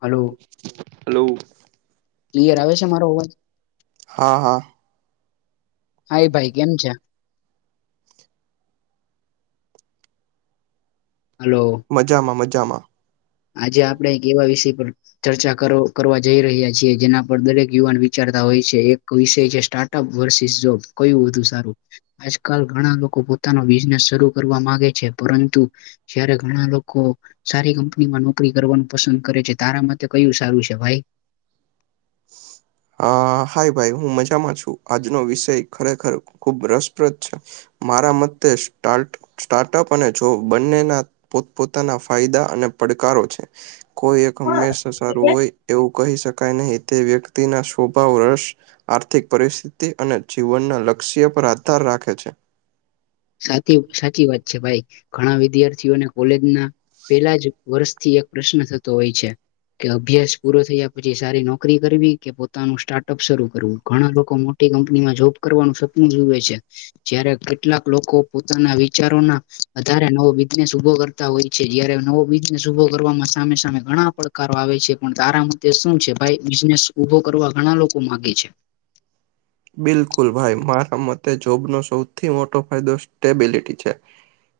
Hello hello clear આવે છે મારો અવાજ હા હા. હા એ ભાઈ કેમ છે. હલો. મજામાં મજામાં. આજે આપડે એવા વિષય પર ચર્ચા કરો કરવા જઈ રહ્યા છીએ જેના પર દરેક યુવાન વિચારતા હોય છે એક વિષય છે સ્ટાર્ટ અપ વર્ષિસ જો કયું વધુ સારું. આજકાલ ઘણા લોકો પોતાનો બિઝનેસ શરૂ કરવા માંગે છે પરંતુ જ્યારે ઘણા લોકો સારી કંપની માં નોકરી કરવાનું પસંદ કરે છે તારા માટે કયું સારું છે ભાઈ. હ હાય ભાઈ હું મજામાં છું આજનો વિષય ખરેખર ખુબ રસપ્રદ છે. મારા મતે સ્ટાર્ટ સ્ટાર્ટઅપ અને જોબ બંનેના પોત પોતાના ફાયદા અને પડકારો છે. કોઈ એક હંમેશા સારું હોય એવું કહી શકાય નહીં તે વ્યક્તિના સ્વભાવ રસ આર્થિક પરિસ્થિતિ અને જીવનના લક્ષ્ય પર આધાર રાખે છે. સાચી સાચી વાત છે ભાઈ ઘણા વિદ્યાર્થીઓને કોલેજના પેહલા જ વર્ષથી એક પ્રશ્ન થતો હોય છે. કે અભ્યાસ પૂરો થયા પછી સારી નોકરી કરવી કે પોતાનું સ્ટાર્ટઅપ શરૂ કરવું ઘણાં લોકો મો ટી કંપનીમાં જોબ કરવાનું સપનું જોવે છે જયારે કેટલાક લોકો પોતાના વિચારોના આધારે નવો બિઝનેસ ઊભો કરતા હોય છે જયારે નવો બિ બિઝનેસ ઉભો કરવામાં સામે સામે ઘણા પડકારો આવે છે પણ તારા મતે શું છે ભાઈ બિઝનેસ? ઊભો કરવા ઘણા લોકો માંગે છે. બિલકુલ ભાઈ મારા મતે જોબનો સૌથી મોટો ફાયદો સ્ટેબિલિટી છે.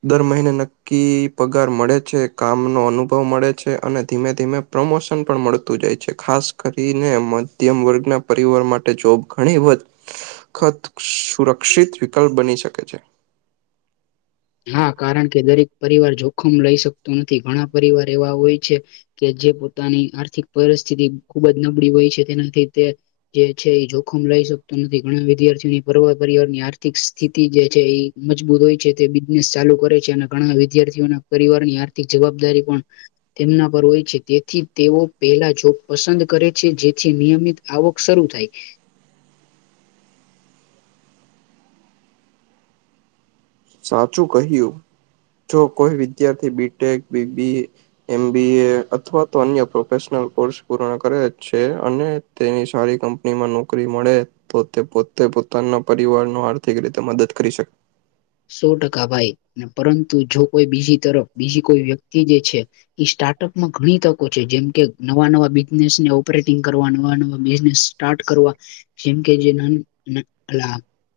દર મહિને નક્કી પગાર મળે છે કામનો અનુભવ મળે છે અને ધીમે ધીમે પ્રમોશન પણ મળતું જાય છે ખાસ કરીને મધ્યમ વર્ગના પરિવાર માટે જોબ ઘણી વ ખત સુરક્ષિત વિકલ્પ બની શકે છે. હા કારણ કે દરેક પરિવાર જોખમ લઈ શકતું નથી ઘણાં પરિવાર એવા હોય છે કે જે પોતાની આર્થિક પરિસ્થિતિ ખૂબ જ નબળી હોય છે તેનાથી તે જે છે ઈ જોખમ લઈ શકતું નથી ઘણાં વિદ્યાર્થીઓની પરવ કરિયરની આર્થિક સ્થિતિ જે છે ઈ મજબૂત હોય છે તે બિઝનેસ ચાલુ કરે છે અને ઘણાં વિદ્યાર્થીઓના પરિવારની આર્થિક જવાબદારી પણ તેમના પર હોય છે તેથી તેઓ પેહલા જોબ પસંદ કરે છે જેથી નિયમિત આવક શરૂ થાય. સાચું કહ્યું જો કોઈ વિદ્યાર્થી બી ટેક, બીબી એમ બી એ અથવા તો અન્ય પ્રોફેશનલ કોર્સ પૂર્ણ કરે છે અને તેની સારી કંપનીમાં નોકરી મળે. તો તે પોતે પોતાનાં પરિવારનો આર્થિક રીતે મદદ કરી શ સો ટકા ભાઈ પરંતુ જો કોઈ બીજી તરફ બીજી કોઈ વ્યક્તિ જે છે સ્ટાર્ટઅપમાં ઘણી તકો છે જેમ કે નવાં નવાં બિઝનેસને ઓપરેટિંગ કરવા નવાં-નવાં બિઝનેસ સ્ટાર્ટ કરવા જેમકે જે ના અલા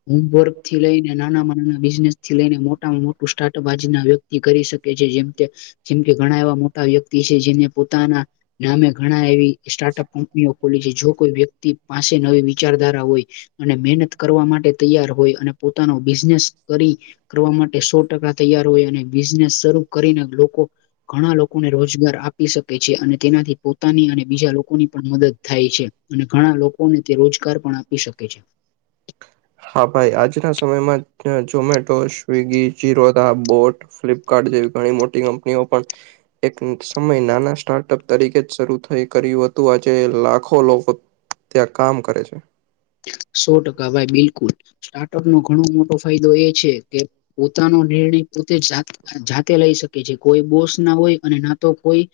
હોમવર્કથી લઈને નાનાંમા નાના બિઝનેસથી લઈને મોટામાં મોટું સ્ટાર્ટઅપ આજનાં વ્યક્તિ કરી શકે છે જેમ કે જેમ કે ઘણાં એવા મોટા વ્યક્તિ છે જેને પોતાનાં નામે ઘણા એવી સ્ટાર્ટઅપ કંપનીઓ ખોલી છે જો કોઈ વ્યક્તિ પાસે નવી વિચારધારા હોય અને મહેનત કરવા માટે તૈયાર હોય અને પોતાનો બિઝનેસ કરી કરવા માટે સો ટકા તૈયાર હોય અને બિઝનેસ શરૂ કરીને લોકો ઘણાં લોકોને રોજગાર આપી શકે છે અને તેનાથી પોતાની અને બીજા લોકોની પણ મદદ થાય છે. અને ઘણાં લોકોને તે રોજગાર પણ આપી શકે છે. હા ભાઈ આજના સમયમાં ઝોમેટો, સ્વિગી, ચીરોદા બોટ ફ્લિપકાર્ટ જેવી ઘણી મોટી કંપનીઓ પણ એક સમય નાના સ્ટાર્ટઅપ તરીકે જ શરૂ થઈ કર્યું હતું આજે લાખો લોકો ત્યાં કામ કરે છે. સો ટકા ભાઈ બિલકુલ, સ્ટાર્ટઅપનો ઘણો મોટો ફાયદો એ છે કે પોતાનો નિર્ણય પોતે જાત જાતે લઈ શકે છે કોઈ બોસ ના હોય અને ના તો કોઈ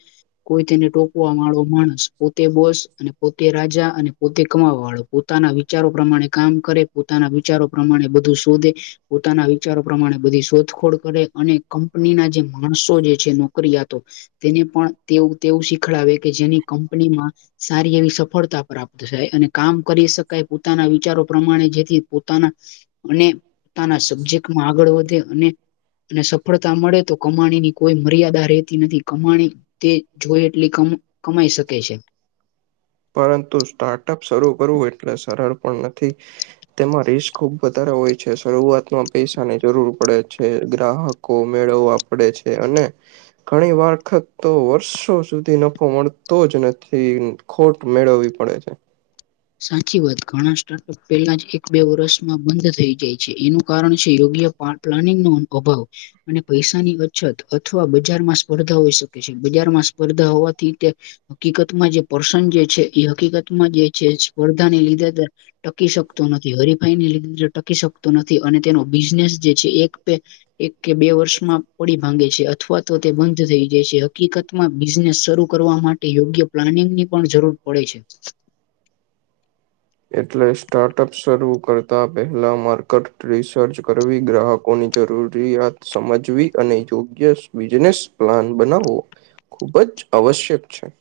કોઈ તેને ટોકવાવાળો માણસ, પોતે બોસ અને પોતે રાજા અને પોતે કમાવાવાળો પોતે પોતાનાં વિચારો પ્રમાણે કામ કરે પોતાનાં વિચારો પ્રમાણે બધું શોધે. પોતાના વિચારો પ્રમાણે બધી શોધખોળ કરે અને કંપનીના જે માણસો જે છે નોકરીયાતો તેને પણ તેઓ તેવું શીખડાવે કે જેની કંપનીમાં સારી એવી સફળતા પ્રાપ્ત થાય અને કામ કરી શક કાઈ પોતાના વિચારો પ્રમાણે જેથી પોતાનાં અને પોતાના સબ્જેક્ટમાં આગળ વધે અને અને સફળતા મળે તો કમાણીની કોઈ મર્યાદા રહેેતી નથી કમાણી તે જોએ એટલી ક કમાઈ શકે છે. પરંતુ સ્ટાર્ટઅપ શરૂ કરવું એટલે સરળ પણ નથી. તેમાં રિસ્ક ખુબ વધારે હોય છે, શરૂઆતમાં પૈસાની જરૂર પડે છે ગ્રાહક કો મેળવવા પડે છે અને ઘણી વરખત તો વર્ષો સુધી નફો મળતો જ નથી ખોટ મેળવવી પડે છે [inaudible] સાચી વાત ઘણા સ્ટાર્ટઅપ પહેલા જ એક બે વર્ષમાં બંધ થઈ જાય છે એનું કારણ છે યોગ્ય પ્લાનિંગ નો અભાવ અને પૈસાની અછત અથવા બજારમાં સ્પર્ધા હોઈ શકે છે બજારમાં સ્પર્ધા હોવાથી તે હકીકતમાં જે પર્સન જે છે એ હકીકતમાં જે છે સ્પર્ધાને લીધે ટકી શકતો નથી હરીફાઈની લીધ ટકી શકતો નથી અને તેનો બિઝનેસ જે છે એક એક કે બે વર્ષમાં પડી ભાંગે છે અથવા તો તે બંધ થઈ જાય છે હકીકત બિઝનેસ શરૂ કરવા માટે યોગ્ય પ્લાનિંગ ની પણ જરૂર પડે છે એટલે સ્ટાર્ટઅપ શરૂ કરતા પહેલા માર્કટ રિસર્ચ કરવી ગ્રાહક ની જરૂરિયાત સમજવી અને યોગ્ય બિઝનેસ પ્લાન બનાવવો ખુબ જ આવશ્યક છે [inaudible]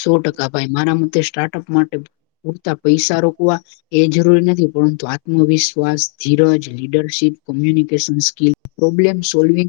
સો ટકા ભાઈ મારા મતે સ્ટાર્ટઅપ માટે પૂરતા પૈસા રોકવા એ જરૂરી નથી પરંતુ આત્મવિશ્વાસ ધીરજ leadership communication skill problem solving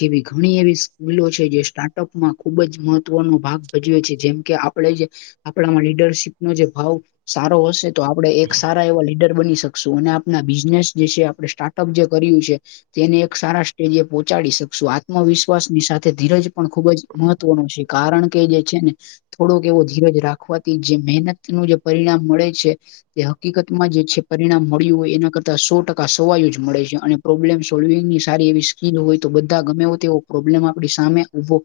જેવી ઘણી એવી સ્કૂલો છે જે સ્ટાર્ટઅપમાં ખુબ જ મહત્વનો ભાગ ભજ્યો છે જેમ કે આપણે જે આપણામાં લીડરશીપનોો જે ભાવ સારો હશે તો આપડણે એક સારા એવા લીડર બની શકશું અને આપણા બિઝનેસ જે છે આપણે સ્ટાર્ટ જે કર્યું છે તેને એક સારા સ્ટેજે પહોંચાડી શકશું આત્મવિશ્વાસની સાથે ધીરજ પણ ખૂબ જ મહત્વનો છે કારણ કે જે છે ને થોડોક એવો ધીરજ રાખવાથી જે મહેનત નું જે પરિણામ મળે છે એ હકીકતમાં જે છે પરિણામ મળ્યું હોય એના કરતા સો ટકા સવાય જ મળે છે અને પ્રોબ્લેમ સોલ્વિંગ ની સારી એવી સ્કીલ હોય બધા ગમે તેવો પ્રોબ્લેમ આપણી સામે ઉભો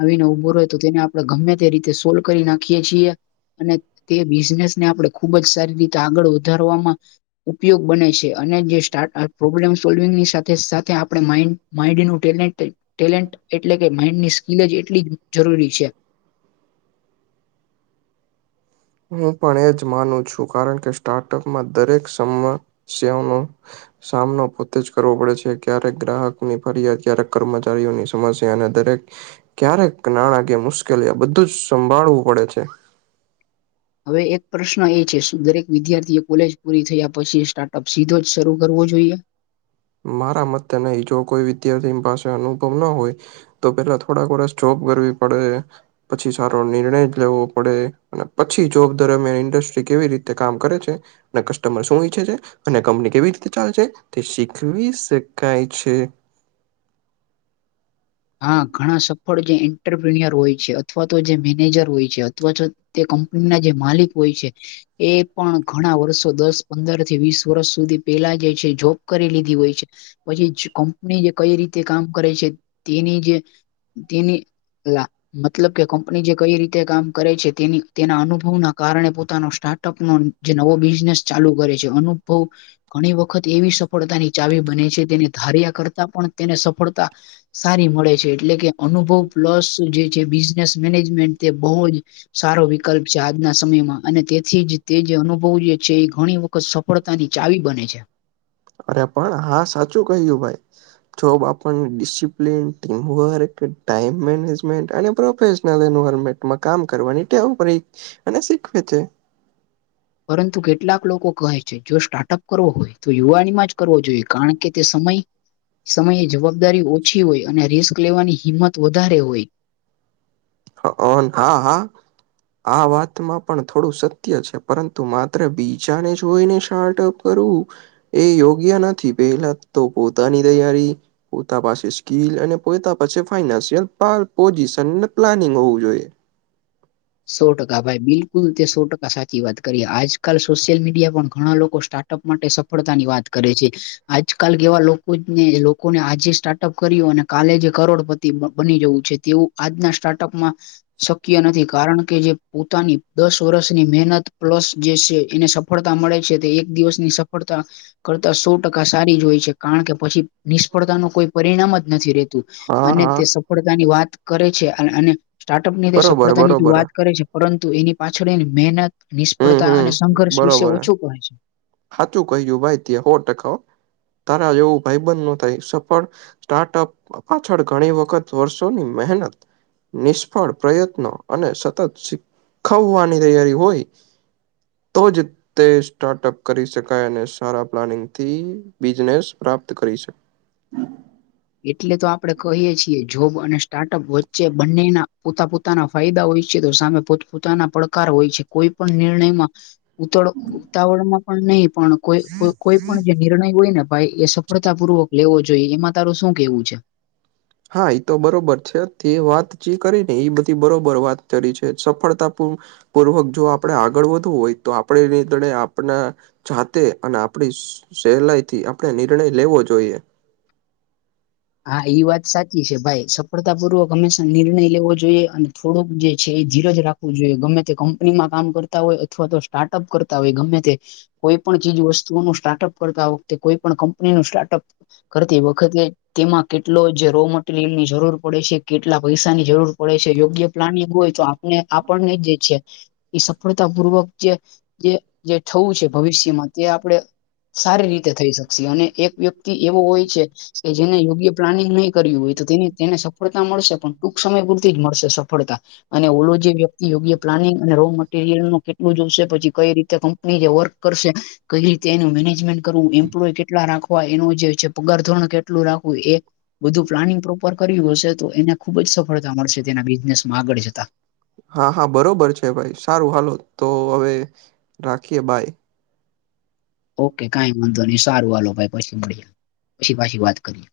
આવીને ઉભો ર તો તેને આપે ગમે તેીતે સોલ્ કરી નાખીએ છીએ અને તે બિઝનેસને આપણે ખુબ જ સારી રીતે આગળ વધારવામાં ઉપયોગ બને છે અને જે સ્ટાર પ્રોબ્લેમ સોલ્વિંગની સાથે સાથે આપણે માન્ડ માઇન્ડ નું ટેલેન્ટ ટેલેન્ટ એટલે કે માઇન્ડ ની સ્કીિલ જ એટલી જરૂરી છે હું પણ એજ માનું છું કારણ કે સ્ટાર્ટઅપમાં દરેક સમસ્યાનો સામનો પોતે જ કરવો પડે છે ક્યારેક ગ્રાહકની ફરિયાદ ક્યારેક કર્મચારીઓની સમસ્યા અને દરેક ક્યારેક નાણાં કે મુશ્કેલી આ બધું જ સંભાળવું પડે છે હવે એક પ્રશ્ન એ છે દરેક વિદ્યાર્થી એ કોલેજ પૂરી થયા પછી સ્ટાર્ટઅપ સીધો જ શરૂ કરવો જોઈએ મારા મ નહી જો કોઈ વિદ્યાર્થી પાસે અનુભવ ના હોય તો પેલા થોડાક વર્ષ જોબ કરવી પડે પછી સારો નિર્ણય લેવો પડે અને પછી જોબ દરમિયાન ઇન્ડસ્ટ્રી કેવી રીતે કામ કરે છે અને કસ્ટમર શું ઈચ્છે છે અને કંપની કેવી રીતે ચાલે છે શી શખવી શકાય છે હા ઘણા સફળ જે એન્ટરપ્રિનર હોય છે અથવા તો જે મેનેજર હોય છે અથવા તો તે કંપની ના જે માલિક હોય છે એ પણ ઘણા વર્ષો દસ પંદર થી વીસ વર્ષ સુધી પેલા જે છે જોબ કરી લીધી હોય છે પછી કંપની જે કઈ રીતે કામ કરે છે તેની જે તેની લ મતલબ કે કંપની જે કઈ રીતે કામ કરે છે તેની તેના અનુભવના કારણે પોતાનો સ્ટાર્ટઅપનો જે નવો બિઝનેસ ચાલુ કરે છે અનુભવ ઘણી વખત એવી સફળતાની ચાવી બને છે તેને ધાર્યા કરતા પણ તેને સફળતા સારી મળે છે એટલે કે અનુભવ પ્લસ જે છે બિઝનેસ મેનેજમેન્ટ તે બહુ જ સારો વિકલ્પ લા આજના સમયમાં અને તેથી જ તે જે અનુભવ જે છે એ ઘણી વખત સફળતા ની ચાવી બને છે અરે પણ હા સાચું કહ્યું ભાઈ જોબ આપ ડિસિપ્લિન ટીમવર્ક ટાઈમ મેનેજમેન્ટ અને પ્રોફેશનલ એન્વારમેન્ટ કામ કરવાની ટેવું પડી અને શીખવે છે પરંતુ કેટલાક લોકો કહે છે જો સ્ટાર્ટઅપ કરવો હોય તો યુવાનીમાં જ કરવો જોઈએ, કારણ કે તે સમય સમયે જવાબદારી ઓછી હોય અને રિસ્ક લેવાની હિંમત વધારે હોય. ઓન, હા-હા. આ વાતમાં પણ થોડું સત્ય છે, પરંતુ માત્ર બીજાને જોઈને શાર્ટઅપ કરવુ. એ યોગ્ય નથી પેહલા તો પોતાની તૈયારી પોતા પાસે સ્કીલ અને પોયતા પાસે ફાઈનાન્શિયલ પાય પોઝિશન પ્લાનિંગ હોવું જોઈએ. સો ટકા ભાઈ બિલકુલ તે સો ટકા સાચી વાત કરી, આજકાલ સોશિયલ મીડિયા પણ ઘણા લોકો સ્ટાર્ટ ટપ માટે સફળતા ની વાત કરે છે. આજકાલ કેવા લોકો જ ને લોકોને આજે સ્ટાર્ટઅપ કર્યુ, અને કાલે જે કરોડપતિ બ બની જવું છે. તેવું આજના સ્ટાર્ટઅપમાં શક્ય નથી કારણ કે જે પોતાની દસ વર્ષની મેનત પ્લસ જે સે એને સફળતા મળે છે તે એક દિવસની સફ પડતા કરતા સો ટકા સારી જ હોય છે, કારણ કે પછી નિષ્ફળતા નો કોઈ પરિણામ જ નથી રે. તુ હા અને તે હા સફળતા ની વાત કરે છે અને અને સ્ટાર્ટઅપ ની તે બરોબર સફળતા ની બરોબર વાત કરે છે, પળંતુ એની પાછળ એન મેનત હમ નિષ્ફળતા અને સંઘર્ષ વિશે ઓછું કહે છે. હાચું કહ્યું ભાઈ ત્યે હો ટકા હો. તારા જેવું ભાઈ બંધ ન થાય સફળ ટાટઅપ પાછળ ઘણી વખત વર્ષોની મહેનત નિષ્ફળ પ્રયત્નો અને સતત ખ્ખવવાની તૈયારી હોય, તો જ તે ટાટઅપ કરી શકાય અને સારા પ્લાનિંગ થી બિઝનેસ પ્રાપ્ત કરી શ એટલે તો આપડે કહીએ છીએ, જોબ અને સ્ટાર્ટઅપ વચ્ચે બંનેના પોતા પોત તાના ફાયદા હોય છે, તો સામે પોત પોતાના પડકાર હોય છે. કોઈ પણ નિર્ણયમાં ઉતળ ઉત્તાવળ માં પણ નઈ પણ કોઈ કોઈ પણ જે નિર્ણય હોય ને ભઈ એ સફળતા પૂર્વક લેવો જોઈએ. એમાં તારું શું કેવું છે? હા એ તો બરોબર છે, તે વાત જે કરી ને એ બધી બરોબર વાત કરી છે સફળતાપૂ પૂર્વક જો આપડણે આગળ વધવું હોય તો આપડણે ળીત આપને જાતે અને આપડણી સો સહેલાઈ થી આપણે નિર્ણય લેવો જોઈએ. હા ઈ વાત સાચી છે, ભાઈ. ફળતાપૂર્વક હંમેશા નિર્ણય લેવો જોઈએ અને થોડુંક જે છે, એ જીરજ રાખવું જોઈએ. ગમે તે કંપનીમાં કામ કર તા હોય અથવા તો સ્ટાર્ટઅપ કરતા હોય ગમે તે. કોઈ પણ ચીજ વસ્તુઓનું સ્ટાર્ટઅપ કરતા વખતે, કોઈ પણ કંપનીનું સ્ટાર્ટઅપ કરતી વખતે તેમાં કેટલો જ રો મટીરિયલની જરૂર પડે છે, કેટલા પઈસાની જરૂર પડે છે, યોગ્ય પ્લાનિંગ હોય તો આ ને આપણને જે છે. એ સફળતા પૂર્વક જે જે થવું છે ભવિષ્યમાં તે આપડણે. સારી રીતે થઈ શકશે અને એક વ્યક્તિ એવો હોય છે કે જે જેને યોગ્ય પ્લાનિંગ નહીં કર્યું હોય તો તેની તેને સફળતા મળશે પણ ટૂંક સમય પૂરતી જ મળશે સફળતા. અને ઓલો જે વ્યક્તિ યોગ્ય પ્લાનિંગ અને રો મટીરયલનું કેટલું જોશે પછી કઈ રીતે હ પની જે વર્ક કરશે કઈ રીતે એનું મેનેજમેન્ટ કરવું, એમ્પ્લોય કેટલા રાખવું? વા એનું જે છે પગાર ધોરણ કેટલું રાખવું એ બધું પ્લાનિંગ પ્રોપર કર્યું હશે, તો એને ખુબ જ સફળતા મળશે, તેના બિઝનેસમાં આગળ જતા. હા હા બરોબર છે, ભઈ. સારું હાલો તો હવે રાખીએ, બાય. ઓકે કઈ વાંધો નહી સારું વાલો ભાઈ પછી મળીએ, પછી પાછી વાત કરીએ.